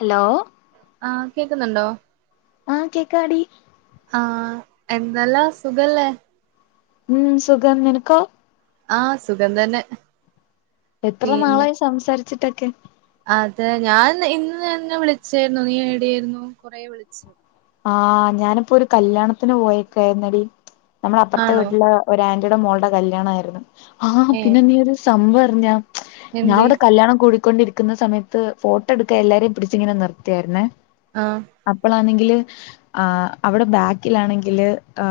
Hello. ആ കേക്ക്ന്നുണ്ടോ. ആ കേക്കാടി. ആ എന്തല്ലാ സുഖല്ലേ ഉം സുഖം നിനക്കോ. ആ സുഖം തന്നെ എത്ര പിന്നെ നാളായി സംസാര്ച്ചിട്ടൊക്കെ. അതെ ഞാൻ ഇന്ന് നിന്നെ വിളിച്ചായിരുന്നു നീ എഡ്യായിരുന്നു കൊറെ വിളിച് ആ ഞാന് ഇപ്പോ ഒരു കല്യാണത്തിന് പോയേക്കുവായിര്ന്നെടി നമ്മള അപ്പർത്ത ആണോ വീട്ടില ഒരാന്റിടെ മോൾടെ കല്ല്യാണാര്ന്ന് ആ ഏഹ് പിന്നെ നീ ഒര് സംഭവർഞ്ഞ ഞാ എന്തേ അവ്ടെ കല്യാണം കൂടിക്കൊണ്ടിരി ക്ക്ന്ന സമയത്ത് ഫോട്ടോ ഇട്ക്കാ എല്ലാരേം പിടിച്ച് ഇങ്ങനെ നിർത്തിയാര്ന്നെ. ആ അപ്പോളാണെങ്കില് ആ അവിടെ ബാക്കിലാണെങ്കില് ആ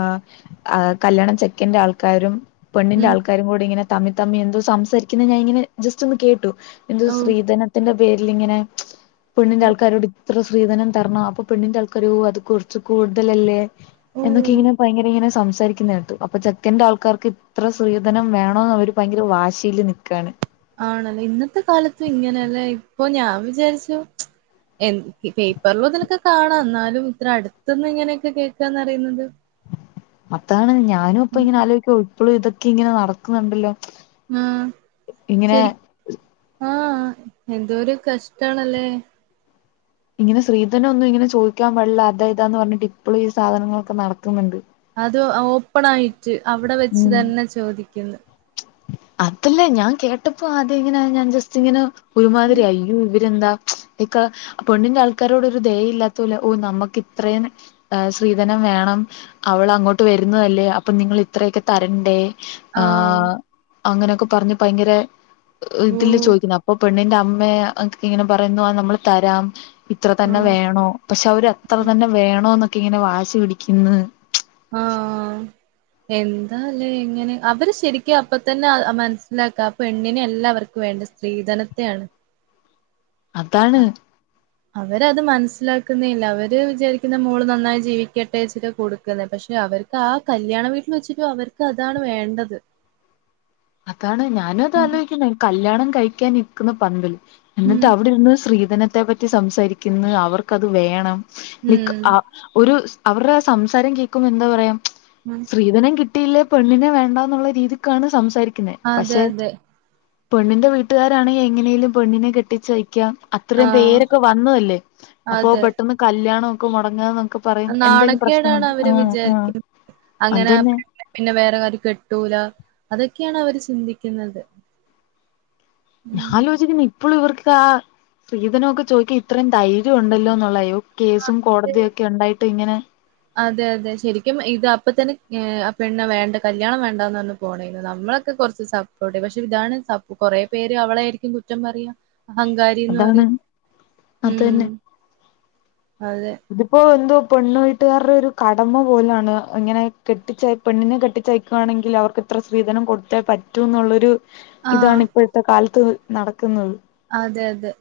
ആ കല്യാണം ചെക്കന്റെ ആൾക്കാരും പെണ്ണിന്റെ ഉം ആൾക്കാരും കൂടി ഇങ്ങനെ തമ്മി തമ്മി എന്തോ സംസാരിക്കുന്ന ഞാനിങ്ങനെ ജസ്റ്റ് ഒന്ന് കേട്ടു. എന്തോ ഓ ശ്രീധനത്തിന്റെ പേരിലിങ്ങന പെണ്ണിന്റെ ഓ ആൾക്കാരോട് ഇത്ര ശ്രീധനം തർണോ അപ്പൊ പെണ്ണിന്റെ ആൾക്കാര് ഓ അത് കൊറച്ച് കൂടുതലല്ലേ ഓ എന്നൊക്കെ ഇങ്ങനെ ഭയങ്കര ഇങ്ങനെ സംസാരി ക്കുന്നെ കേട്ടു അപ്പൊ ചെക്കന്റെ ആൾക്കാർക്ക് ഇത്ര ശ്രീധനം വേണോന്നവര് ഭയങ്കര വാശീല് നിക്കാണ്. ആണല്ലേ ഇന്നത്തെ കാലത്തും ഇങ്ങനല്ലേ ഇപ്പൊ ഞാൻ വിചാരിച്ചു ച്ച് എന്ന് ക് പേപ്പറിലു അതിലെക്കെ കാണാ ന്നാലും ഇത്ര അടുത്ത്ന്ന് ഇങ്ങനെയക്കെ കേക്കാന്നറിയുന്നത് അതാണ് ഞാനു ഇപ്പ ഉം ഇങ്ങനെ ആലോചി ക്ക്വഇപ്പളും ഇതൊക്കെ ഇങ്ങനെ നടക്ക്ന്ന്ണ്ടല്ലോ ആഹ് ശരി ആഹ് എന്തോ ഒര് കഷ്ടണല്ലേ? ഇങ്ങനെസ്ത്രീധനം ഒന്നുംഇങ്ങനെചോദിക്കാൻ പാടില്ല അതായിതാന്ന് പറഞ്ഞിട്ട് ഇപ്പോളുംഈ സാധനങ്ങളൊക്കെ നടക്കുന്നുണ്ട്. അത് ഓപ്പ ണായിട്ട് അവിടെ വെച്ച് തന്നെ ചോദിക്കുന്ന്. ചെഅതല്ലേ ഞാൻ കേട്ടപ്പോ ആദ്യ ഇവര്ഇങ്ങനെ ഞാൻ ജസ്റ്റ് ഇങ്ങനെ ഒരുമാതിരി യായി ഇ യ്യോ ഇവരെന്താ ച് ഇക്ക പണ്ണിന്റെ ആൾക്കാരോട് ഒരു ദയ ഇല്ലാത്ത പോല ഓഹ് നമുക്ക് ഇത്രേ ന്ന് അഹ് ശ്രീധനം വേണം അവൾ അങ്ങോട്ട് വരുന്നതല്ലേ അപ്പൊ നിങ്ങളി ഇത്രയക്കെ തരണ്ടേ ആ ആഹ് അങ്ങനെയൊക്കെ പറഞ്ഞു ഭയങ്കര ഓ ഇതില് ചോദിക്കണ അപ്പൊ പെണ്ണിന്റെ അമ്മേ കെഇങ്ങനെ പറയുന്നു ആഹ് നമ്മള് തരാം ഇത്ര തന്നെ ആഹ് വേണോ പക്ഷെ അവര്ത്ര തന്നെ വേണോന്നൊക്കെ ഇങ്ങനെ വാശി പിടിക്കുന്ന് [inaudible] എന്താ ലെ ഇങ്ങനെ അവര് ശരിക് അപ്പ തന്നെ അ മനസ്സിലാക്കാം പെണ്ണിനെ അല്ലാ അവർ ക്ക്‌വേണ്ടത് സ്ത്രീധനത്തെയാണ്. അതാണ്- അവരത് മനസ്സിലാക്കുന്നെ ഇല്ല അവര് വിചാരിക്കുന്ന മോള് നന്നായി ജീവിക്കട്ടെ ഇച്ചിട്ടാ കൊടുക് തനെപക്ഷെ അവർക്ക് ആ കല്യാണ വീട്ടിൽ വെച്ചിട്ട് അവർക്ക് അതാണ് വേണ്ടത്. അതാണ് ഞാനും അത ഉം ആലോചിക്ക ണെ കല്യാണം കഴിക്കാൻ നിക്കണ പന്തല് ഉം എന്നിട്ട് അവിടെര്ന്ന് സ്ത്രീധനത്തെ പറ്റി സംസാരിക്ക്ന്ന്അവർക്കത് വേണം ഉം നക്ക് അ ഒരു അവരുടെ സംസാരം കേൾക്കുമ്പോൾ എന്താ പറയാം ഉം സ്ത്രീധനം കി കിട്ടിയിലെ പെണ്ണിനെ വേണ്ടന്നുള്ള രീതിക്കാണ് സംസാരിക്കുന്നെ അതെ പക്ഷെ അതെ പെണ്ണിന്റെ വീട്ടുകാരാണെ എങ്ങനെലും പെണ്ണിനെ കെട്ടിച്ചയ്ക്കാം അത്രയും ആഹ് പേരൊക്കെ വന്നതല്ലേ അപ്പോ അതെ പെട്ടന്ന് കല്ല്യാണം ഒക്കെ മുടങ്ങാന്നൊക്കെ പറയും എന്തെലും പ്രശ്നം നാണക്കേടാണ് അവര് അഹ് വിചാരി അഹ് അങ്ങനെ അതന്നെ പെണ്ണിനെ പിന്നെ വേറെവര്കെട്ടൂല അതൊക്കെയാണ് അവര് ചിന്തിക്കുന്നത്. ഉം. ഞാൻലോചിക്കുന്നു ഇപ്പോഴും ഇവർക്ക് അ സ്ത്രീധനമൊക്കെ ചോദിക്കൻ ഇത്രയും ധൈര്യം ഉണ്ടല്ലോ. എന്നുള്ളയോ കേസും കോടതിയും ഒക്കെ ഉണ്ടായിട്ട് ഇങ്ങനെ അതെ അതെ ശരി ക്കും ഇത് അപ്പതന്നെ ഏഹ് ആ പെണ്ണ് വേണ്ട കല്യാണം വേണ്ടന്ന് പറഞ്ഞ് പോണ നമ്മളൊക്കെ കുറച്ച് സപ്പോർട്ട് ചെയ്യപക്ഷെ ഇതാണ് സ കൊറെപേര് അവളെ ആയിരിക്കും കുറ്റം പറയ അങ്കാരിന്ന് അതാണ് പറയും അത് ഉം. തന്നെ അതെ ഇതിപ്പോ എന്തോ പെണ്ണു വീട്ടുകാരുടെ ഒരു കടമ പോലാണ് ഇങ്ങനെ കെട്ടിച്ച യ പെണ്ണിനെ കെട്ടിച്ചയക്കുവാണെങ്കിൽ അവർക്ക് ഇത്ര സ്ത്രീധനം കൊടുത്തേ പറ്റുഎന്നുള്ളൊരു ആഹ്. ഇതാണ് ഇപ്പോഴത്തെ കാലത്ത് നടക്ക്ന്നത് അതെ, അതെ.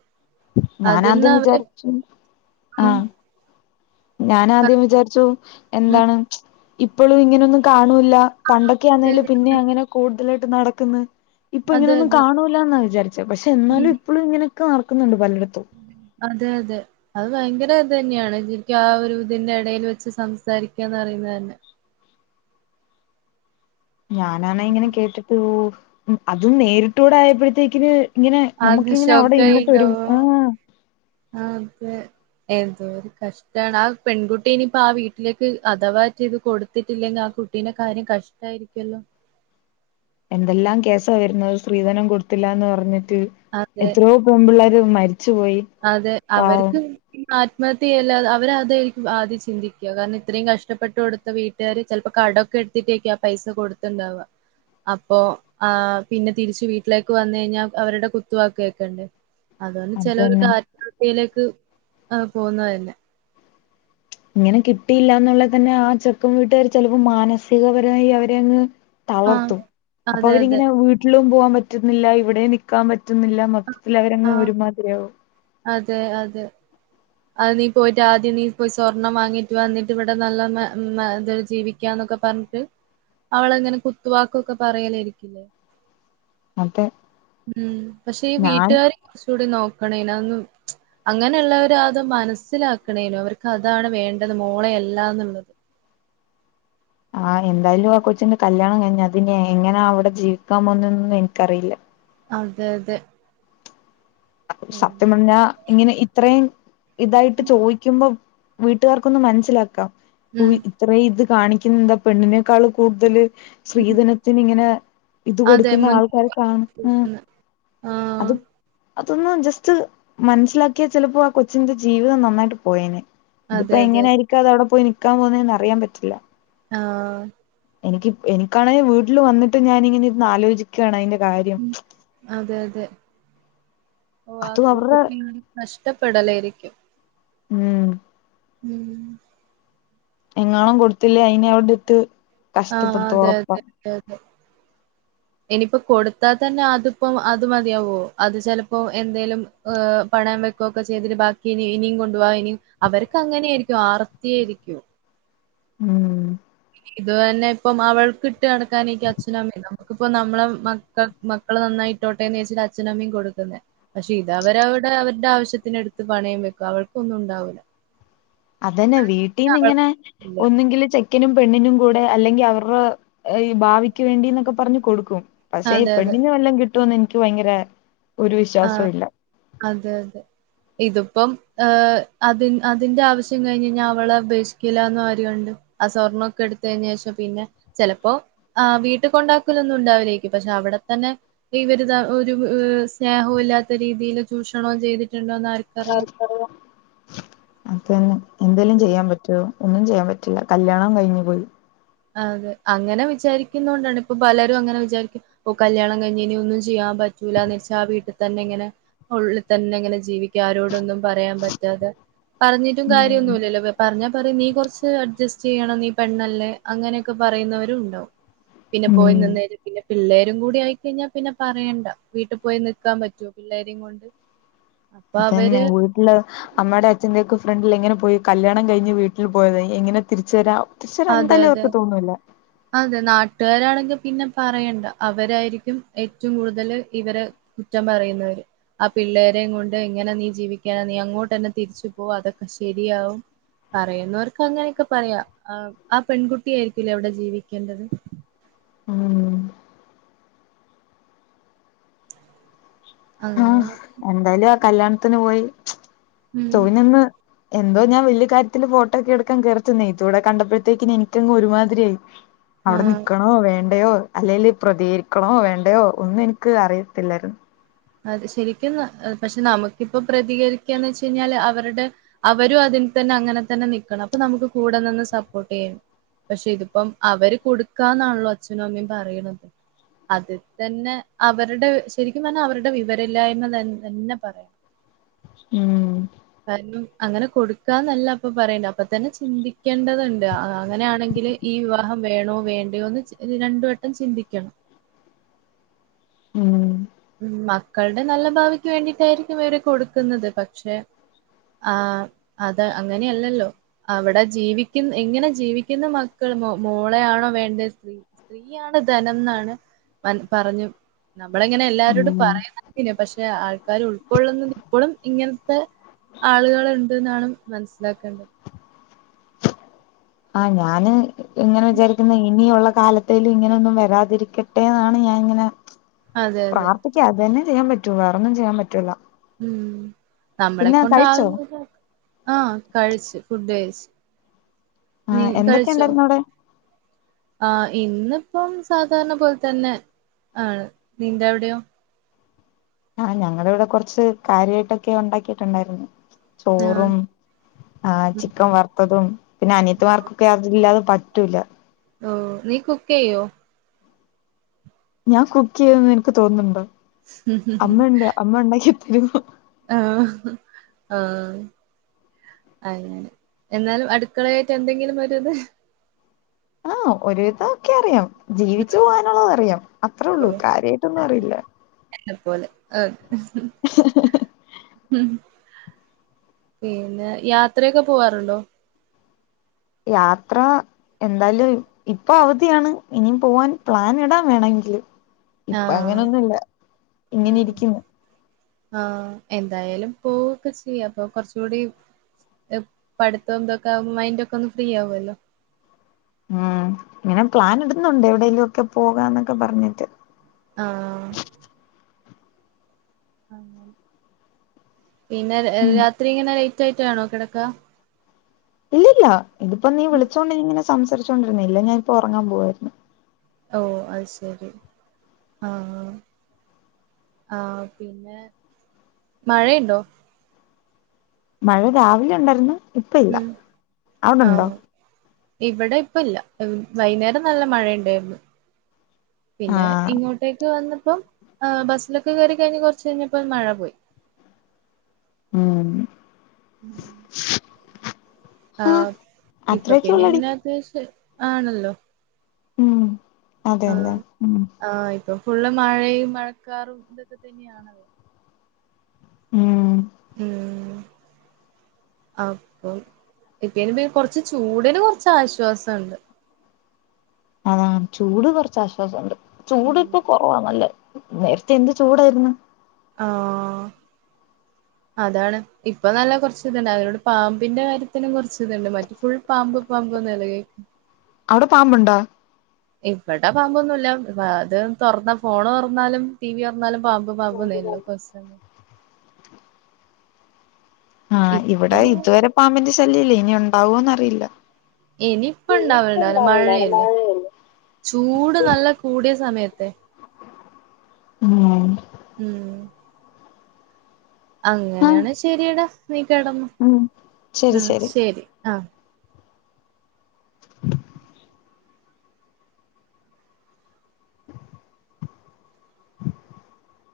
ഞാന അതന്നെ ആദ്യം അവര് വിചാരിച്ചു ആഹ്. അഹ്- ഞാൻ ആദ്യം വിചാരിച്ചു ഉം. എന്തണ് ഇപ്പോഴും ഇങ്ങനൊന്നും കാണൂല്ല പണ്ടൊക്കെ ആന്നേലു പിന്നെ അങ്ങനെ കൂടുതലാട്ട് നടക്കുന്ന് ഇപ്പൊ അതെ, ഇങ്ങനൊന്നും അതെ. കാണൂല്ലാന്നാ വിചാരിച്ചെ പക്ഷെ ഉം. എന്നാലും ഇപ്പളും ഇങ്ങനൊക്കെ നടക്കുന്നുണ്ട് പലടുത്തും അതെ അതെ അത് ഭയങ്കര ത് തന്നെയാണ് ശരിക്കും ആ ഒരു ഇതിന്റെ ഇടയിൽ വെച്ച് സംസാരിക്കാന്ന്റയുന്നത് തന്നെ ഞാനാണ ഇങ്ങനെ കേട്ടിട്ട് പൊലുംഅതും നേരിട്ടു ടആയപ്പോഴത്തേക്കിന് ഇങ്ങനെ ആകെ നമുക്കിങ്ങനെ അവിടെ ഇന്നിട്ട് ഒരു ങ് ആഹ് അതെ എന്തോ ഒരു കഷ്ടമാണ് ആ എന്തോര്കഷ്ടണ് ആപെൺകുട്ടി ഇനിപ്പോ ആ വീട്ടിലേക്ക്അഥവായിച് ഇത് കൊടുത്തിട്ടില്ലെങ്കി ആ കുട്ടി പിന്നെ കാര്യം കഷ്ടയിരിക്കുല്ലോ എന്തെല്ലാം കേസാ വരുന്നത് സ്ത്രീധനം കൊടുത്തില്ല ന്ന് പറഞ്ഞിട്ട് അതെ എത്രയോ പെൺപിള്ളേര് മരിച്ചു പോയി അതെ പാവം അവര്ക്ക് ആത്മഹത്യല്ല അവരതായിരിക്കും ആദ്യം ചിന്തിക്ക കാരണം ഇത്രയും കഷ്ടപ്പെട്ട കൊടുത്ത വീട്ടിൽ ചിലപ്പോ കടൊക്കെ എടുത്തിട്ട് ആയിരിക്കും ആ പൈസ കൊടുത്തുണ്ടവാ അപ്പോ ആഹ് പിന്നെ തിരിച്ച് വീട്ടിലേക്ക് വന്ന കഴിഞ്ഞാൽ അവരുടെ കുത്തുവാക്ക്കേൾക്കണ്ടെ അതുകൊണ്ട് അത് ചെലര് തന്നെ ആത്മഹതൃയിലേക്ക് പോകുന്നന്നെ ഇങ്ങനെ കിട്ടിയില്ലന്നുള്ളത് തന്നെ ആ ചെക്കൻ വീട്ടുകാർ ചിലപ്പോ മാനസികപരമായി അവരെ അങ്ങ് ആ തളർത്തും അപ്പൊ അതെ അതെ അവരിങ്ങനെ വീട് വീട്ടിലും പോകാൻ പറ്റുന്നില്ല ഇവിടെ നിൽക്കാൻ പറ്റുന്നില്ല മൊത്തത്തിൽ ആ അവരങ്ങ് ആ, ഒരുമാതിരിയാകും അതെ അതെ അത് നീ പോയിട്ട് ആദ്യം നീ പോയി സ്വർണം വാങ്ങിട്ട് വന്നിട്ട് ഇവിടെ നല്ല ഇത് ജീവിക്ക ന്നൊക്കെ പറഞ്ഞിട്ട് അവളെങ്ങനെ കുത്തുവാക്കും ഒക്കെ പറയലാരിക്കില്ലേ അപ്പൊ ഉം പക്ഷെ ഈ ഞാൻ വീട്ടുകാർ കുറച്ച്കൂടി നോക്കണം ഇന്നും അങ്ങനെയുള്ളവരാ അത് മനസ്സിലാക്കണേനും അവർക്ക് അതാണ് വേണ്ടത് മോളയല്ലാ എന്നുള്ളത് ആ എന്തായാലും ആ കൊച്ചിന്റെ കല്യാണം കയിഞ്ഞ് അത് ഇനി എങ്ങനാ അവിടെ ജീവിക്കാ പോന്നൊന്നും എനിക്കറിയില്ല അതെ അതെ സത്യം പറഞ്ഞാ ഇങ്ങനെ ഇത്രയും ഇതായിട്ട് ചോദിക്കുമ്പോ വീട്ടുകാർക്കൊന്ന് മനസ്സിലാക്കാം ഉം ഇത്രയും ഇത് കാണിക്കുന്ന എന്താ പെണ്ണിനേക്കാൾ കൂടുതല് സ്ത്രീധനത്തിന് ഇങ്ങനെ ഇത് അതെ കൊടുക്കുന്നാ മുൻ ആൾക്കാര് കാണും ആഹ് അത് അതൊന്ന് ജസ്റ്റ് മനസ്സിലാക്കിയാൽ ചിലപ്പോ ആ കൊച്ചിന്റെ ജീവിതം നന്നായിട്ട് പോയേനെ ഇതിപ്പോ അതെ അതെ എങ്ങനെയായിരിക്കും അത് അവിടെ പോയി നിക്കാ പോകുന്നന്ന് അറിയാൻ പറ്റില്ല ആഹ് എനിക്ക് എനിക്കാണെൽ വീട്ടിൽ വന്നിട്ട് ഞാൻ ഇങ്ങനെ ഇരുന്ന് ആലോചിക്കുകയാണ് അതിന്റെ കാര്യം ഉം അതെ അതെ ഓ ആ അതും കുട്ടി അവരുടെ ക്ക് കഷ്ടപ്പെടലായിരിക്കും ഉം ഉം എങ്ങനും കൊടുത്തില്ലേ അയിനെ അവിടെട്ട് ആഹ് കഷ്ടപ്പെടുത്തു അതെ ഉറപ്പാ അതെ അതെ അതെ ഇനിയിപ്പോ കൊടുത്താൽ തന്നെ അതിപ്പോ അത് മതിയാവോ അത് ചിലപ്പോ എന്തേലും ഹ് പണയം വെക്കുകൊക്കെ ചെയ്തിട്ട് ബാക്കി ഇ ഇനിയും കൊണ്ടുവാ ഇനിയും അവർക്ക് അങ്ങനെയ ആയിരിക്കും ആർത്തിയായിരിക്കും ഉം ഇത് തന്നെ ഇപ്പം അവൾക്കിട്ട് ഇത് തന്നെ ഇപ്പം അവൾക്ക്ട്ട് നടക്കാനായേക്കും അച്ഛനും അമ്മയും നമുക്കിപ്പം നമ്മളെ മക്ക മക്കള് നന്നായി ഇട്ടോട്ടേന്ന് വിചാരിച്ചിട്ടാ അച്ഛനും അമ്മയും കൊടുക്കുന്നേ പക്ഷെ ഇത് അവര് അവരുടെ അവരുടെ ആവശ്യത്തിനെടുത്ത് പണയം വെക്കും അവൾക്കൊന്നും ഇണ്ടാവൂല്ല അതന്നെ വീട്ടീന്ന്ങ്ങനെ ഇല്ല. ഒന്നങ്കില് ചെ ക്കനും പെണ്ണിനും കൂടെ അല്ലെങ്കി അവരുടെ ഈ ഭാവിക്ക് വേണ്ടിന്നൊക്കെ പറഞ്ഞ് കൊടുക്കും പക്ഷെ ഈ അതെ അതെ. പെണ്ണിനും വല്ലം കിട്ടോന്ന് എനിക്ക് ഭയങ്കര ഒര് ആ വിശ്വാസവില്ല അതെ അതെ. ഇതിപ്പം ഏഹ് അത് അതിന്റെ ആവിശ്യം കഴിഞ്ഞ് കഴിഞ്ഞാ അവളെ ഉപേക്ഷിക്കില്ലാന്ന് ആര് കണ്ട് ആ സ്വർണൊക്കെ എടുത്ത് കഴിഞ്ഞ ശേഷം പിന്നെ ചെലപ്പോ ആഹ് വീട്ടിൽ കൊണ്ടാക്കലൊന്നും ഇണ്ടാവുല്ലേക്കും പക്ഷെ അവടെത്തന്നെ ഇവര്താ ഒര് സ് സ്നേഹവല്ലാത്ത രീതിയില് ചൂഷണവും ചെയ്തിട്ടുണ്ടോന്ന് ആര് ആർക്കറിയാം പിന്നെ എന്തേലും ചെയ്യാൻ പറ്റോ ഒന്നും ചെയ്യാൻ പറ്റില്ല കല്യാണം കഴിഞ്ഞു പോയി ആഹ് അതെ അങ്ങനെ വിചാരിക്കുന്നോണ്ടാണ് ഇപ്പ പലരും അങ്ങനെ വിചാരിക്കും ഇപ്പോ കല്യാണം കഴിഞ്ഞ് ഇനി ഒന്നും ചെയ്യാൻ പറ്റൂലാന്ന് വിചാരിച്ച് ആ വീട്ടിൽ തന്നെ ഇങ്ങനെ ഉള്ള് തന്നെ ഇങ്ങനെ ജീവി ക്കും ആരോടൊന്നും പറയാൻ പറ്റാതെ പറഞ്ഞിട്ടും ഉം കാര്യമൊന്നുമില്ലല്ലോ വെ പറഞ്ഞാ പറയും നീ കൊറച്ച് അഡ്ജസ്റ്റെയ്യണം നീ പെണ്ണല്ലേ അങ്ങനെയൊക്കെ പറയുന്നവരും ഇണ്ടാവും പിന്നെ ഉം പോയി നിന്നേര് പിന്നെ പിള്ളേരും കൂടി ആയികഴിഞ്ഞാ പിന്നെ പറയേണ്ട വീട്ട് പോയി നിക്കാൻ പറ്റോ പിള്ളേരെയും കൊണ്ട് അപ്പൊ തന്നെ അവര് വീട്ടില് അമ്മടെ [unintelligible] ഫ്രണ്ടില് എങ്ങനെ പോയി കല്യാണം കഴിഞ്ഞ് വീട്ടില് പോയതാ എങ്ങനെ തിരിച്ച് വരാ തിരിച്ചു വരാൻ അതെ എന്തായാലും അതെ അവർക്ക് തോന്നൂല്ല അതെ നാട്ടാരാണെങ്കി പിന്നെ പറയണ്ട അവരായിരിക്കും ഏറ്റവും കൂടുതല് ഇവരെ കുറ്റം പറയുന്നവര് ആ പിള്ളേരേം കൊണ്ട് എങ്ങനെ നീ ജീവിക്കാനാ നീ അങ്ങോട്ടന്നെ തിരിച്ച് പോ അതൊക്കെ ശെരിയാവും പറയുന്നോർക്ക് അങ്ങനെക്കെ പറയാ ആ ആ പെൺകുട്ടി ആയിരിക്ക്ലെ അവടെ ജീവിക്കേണ്ടത് ഹ്മ്മ് അങ്ങ് ആഹ് എന്തായാലും ആ കല്യാണത്തിന് പോയി ഉം [unintelligible] നൊന്ന് എന്തോ ഞാൻ വല്യ കാര്യത്തില് ഫോട്ടോ ഒക്കെ എടുക്കാൻ കേറിചെന്നേ ഇതൂടെ കണ്ടപ്പഴ്ത്തേക്ക് എനിക്കങ്ങ് ഒരുമാതിരിയായി [inaudible] ആ അവടെ നിക്കണോ വേണ്ടയോ അല്ലേല് പ്രതികരിക്കണോ വേണ്ടയോ ഒന്നും എനിക്ക് അറിയത്തില്ലായിര്ന്ന് അത് ശെരിക്കും ന പക്ഷെ നമുക്കിപ്പൊ പ്രതികരിക്കാന്ന് വെച്ച് കഴിഞ്ഞാല് അവര്ടെ അവരും അതിൽ തന്നെ അങ്ങനത്തന്നെ നിക്കണം അപ്പ നമുക്ക് കൂടെ നിന്ന് സപ്പോട്ടെയ്യും പക്ഷെ ഇത്പ്പം അവര് കൊടുക്കാന്നാണല്ലോ അച്ഛനും അമ്മയും പറയ്ണത്. അതിൽ തന്നെ അവരുടെ ശെരിക്കും പറഞ്ഞാ അവരുടെ വിവരല്ലായ്മ ത തന്നെ പറയാം ഹ്മ്മ് കാരണം അങ്ങനെ കൊടുക്കാന്നല്ല അപ്പ പറയണ്ടെ അപ്പ തന്നെ ചിന്തിക്കേണ്ടത്ണ്ട് അ അങ്ങനെയാണെങ്കില് ഈ വിവാഹം വേണോ വേണ്ടെയോന്ന് രചി ണ്ട് വട്ടം ചിന്തിക്കണം ഹ്മ്മ് ഹ്മ്മ് മക്കൾടെ നല്ല ഭാവിക്ക് വേണ്ടിട്ടായിരിക്കും ഇവര് കൊടുക്കുന്നത് പക്ഷെ ആഹ് അത് അങ്ങനെയല്ലല്ലോ അവടെ ജീവിക്കും എങ്ങനെ ജീവിക്കുന്ന മക്കള് മോ മോളെയാണോ വേണ്ടേ സ്ത്രീ സ്ത്രീയാണ് ധനംന്നാണ് മൻ പറഞ്ഞു നമ്മളെ ഇങ്ങനെ എല്ലാരോടും ഉം പറയാൻ പറ്റില്ല പക്ഷെ ആൾക്കാര് ഉൾ ക്കൊള്ളുന്ന ഇപ്പോളും ഇങ്ങൻത്തെ ആളുകള് ണ്ട് ന്നാണ് മൻസ്സിലാക്കണ്ട്. ആഹ് ഞാന് ഇങ്ങനെ വിചാരിക്കുന്നെ ഇനിയുള്ള കാല ത്തേല് ഇങ്ങനൊന്നും വരാതിരിക്കട്ടെ ന്നാണ് ഞാൻ ഇങ്ങനെ. അതെ അതെ പക്ക് അതന്നെചെയ്യാൻ പറ്റൂ. വേറൊന്നും ചെയ്യാൻ പറ്റൂല്ല ഉം നമ്മളെ കഴിച്ചോ കൊണ്ടാകുന്ന ആഹ് കഴിച്ചു ഫുഡ് കഴച്ച് നീ ആഹ് എന്തൊക്കെ കഴിച്ചോ? ഉണ്ടായിരുന്നു അവിടെ ആഹ് ഇന്നിപ്പം സാധാരണ പോൽ തന്നെ. ആണ് നിന്റവിടെയോ? ആഹ് ഞങ്ങള് വിടെ കുറച്ച് കാര്യായിട്ടൊക്കെ ഉണ്ടാക്കിയിട്ടുണ്ടായിരുന്നു. ചോറും ആഹ് ചിക്കൻ വർ ത്തതും പിന്നെ അനിയത്തിമാർക്കൊക്കെ അതില്ലാതെ പറ്റുല്ല. ഓഹ് നീ കുക്കെയ്യോ? ഞാൻ കുക്കെയ്യുംന്ന് നിനക്ക് തോന്നുന്നുണ്ടോ? അമ്മ യൊണ്ട് അമ്മ ഒണ്ടാക്കി ത്തരും. ആഹ് ആഹ് അങ്ങനെ എന്നാലും അടുക്കളയായിട്ട് എന്തെങ്കിലും ഒരിത്. ആഹ് ഒരുവിതൊക്കെ അറിയാം. ജീവിച്ചു പോകാനുള്ളതറിയാം അത്രേ ഒള്ളൂ ഓഹ് കാര്യായിട്ടൊന്നു അറിയില്ല. എന്നെ പോലെ ആഹ് ഉഹും ഹും പിന്നെ യാത്രെക്കെ പോവാറുണ്ടോ? യാത്ര എന്തായാലും ഇപ്പൊ അവധിയാണ് ഇനിയും പോവാൻ പ്ലാൻ ഇടാംവേണെങ്കില്. ആഹ് ഇപ്പങ്ങനൊന്നുല്ല ഇങ്ങനെ ഉം ഇരിക്കുന്നു. ആഹ് എന്തായാലും പോവൊക്കെ ചെയ്യ അപ്പൊ കൊർചൂടി എഹ് പഠിത്തം ഇതൊക്കെ മൈൻഡ് ഒക്കെ ഒന്ന് ഫ്രീ ആവൊല്ലോ ഉം ഇങ്ങനെ പ്ലാൻ ഇടുന്നുണ്ട് എവിടെേങ്കലും ഒക്കെ പോകാന്നൊക്കെ പറഞ്ഞിട്ട് ആഹ് പിന്നെ ഉം രാത്രി ഇങ്ങനെ ലേറ്റ് ആയിട്ടാണോ കിടക്ക ഇല്ലല്ല ഇതിപ്പൊ നീ വിളിച്ചോണ്ട് ങ്ങനെ സംസാരിച്ചോണ്ടിരുന്നില്ല ഞാനിപ്പ ഉറങ്ങാൻ പോവായിരുന്നു ഓഹ് അഹ് ശരി ആഹ് ആഹ് പിന്നെ മഴയുണ്ടോ മഴ രാവിലെ ഉണ്ടായിര്ന്നു ഉം ആഹ് ഇവടെ ഇപ്പ ഇല്ല വൈകുന്നേരം നല്ല മഴയണ്ടായിരുന്നു പിന്നെ ആഹ് ഇങ്ങോട്ടേക്ക് വന്നപ്പോം ഏഹ് ബസ്സിലൊക്കെ കയറി കഴിഞ്ഞ് കൊറച്ചഴിഞ്ഞപ്പോ മഴ പോയി ഉം ഉം ആഹ് ഇപ്പൊ അത്രയൊക്കെ പിന്നെ ഉള്ളടി ഇങ്ങനെ അത്യാശ്യ ആണല്ലോ ഉം ആഹ് അതെല്ലേ ഉം ആഹ് ഇപ്പൊ ഫുള്ള് മഴയും മഴക്കാറും ഇതൊക്കെ തന്നെയാണല്ലോ ഉം ഉം അപ്പൊ ഇപ്പയ്ന് കൊറച്ച് ചൂട്ന് കുറച്ച് ആശ്വാസണ്ട് ആഹ് ചൂട് കൊറച്ചാശ്വാസണ്ട് ചൂട് ഉം ഇപ്പൊ കൊ ഓഹ് നല്ല നേരത്തെ എന്ത് ചൂടായിരുന്നു ആഹ് [unintelligible] അതാണ് ഇപ്പൊ നല്ല കുറച്ച് ഇതുണ്ട് അവരോട് പാമ്പിന്റെ കാര്യത്തിനും കുറച്ച് ഇതുണ്ട് മറ്റ ഫുൾ പാമ്പ് പാമ്പ് നിലകേക്കും അവിടെ പാമ്പുണ്ടാ ഇവടെ പാമ്പൊന്നുല്ല അത് തുറന്ന ഫോണ് തുറന്നാലും ടി വി തുറന്നാലും പാ ഇപ്പം പാമ്പന്നെ ഉള്ളു കൊസലെ ആഹ് ഇപ്പൊ ഇവിടെ ഇതുവരെ പാമ്പിന്റെ ശല്യം ഇല്ല ഇനി ഉണ്ടാവോന്നറിയില്ല ഇനിയിപ്പ ഇണ്ടാവലുണ്ടല്ല മഴയല്ലേ ചൂട് നല്ല കൂടിയ സമയത്തെ ഉം ഉം ആഹ് അങ്ങനെയാണെ ശെരിയടാ നീ കെടന്നൊ ഉം ഉം ശരി ആഹ് [unintelligible]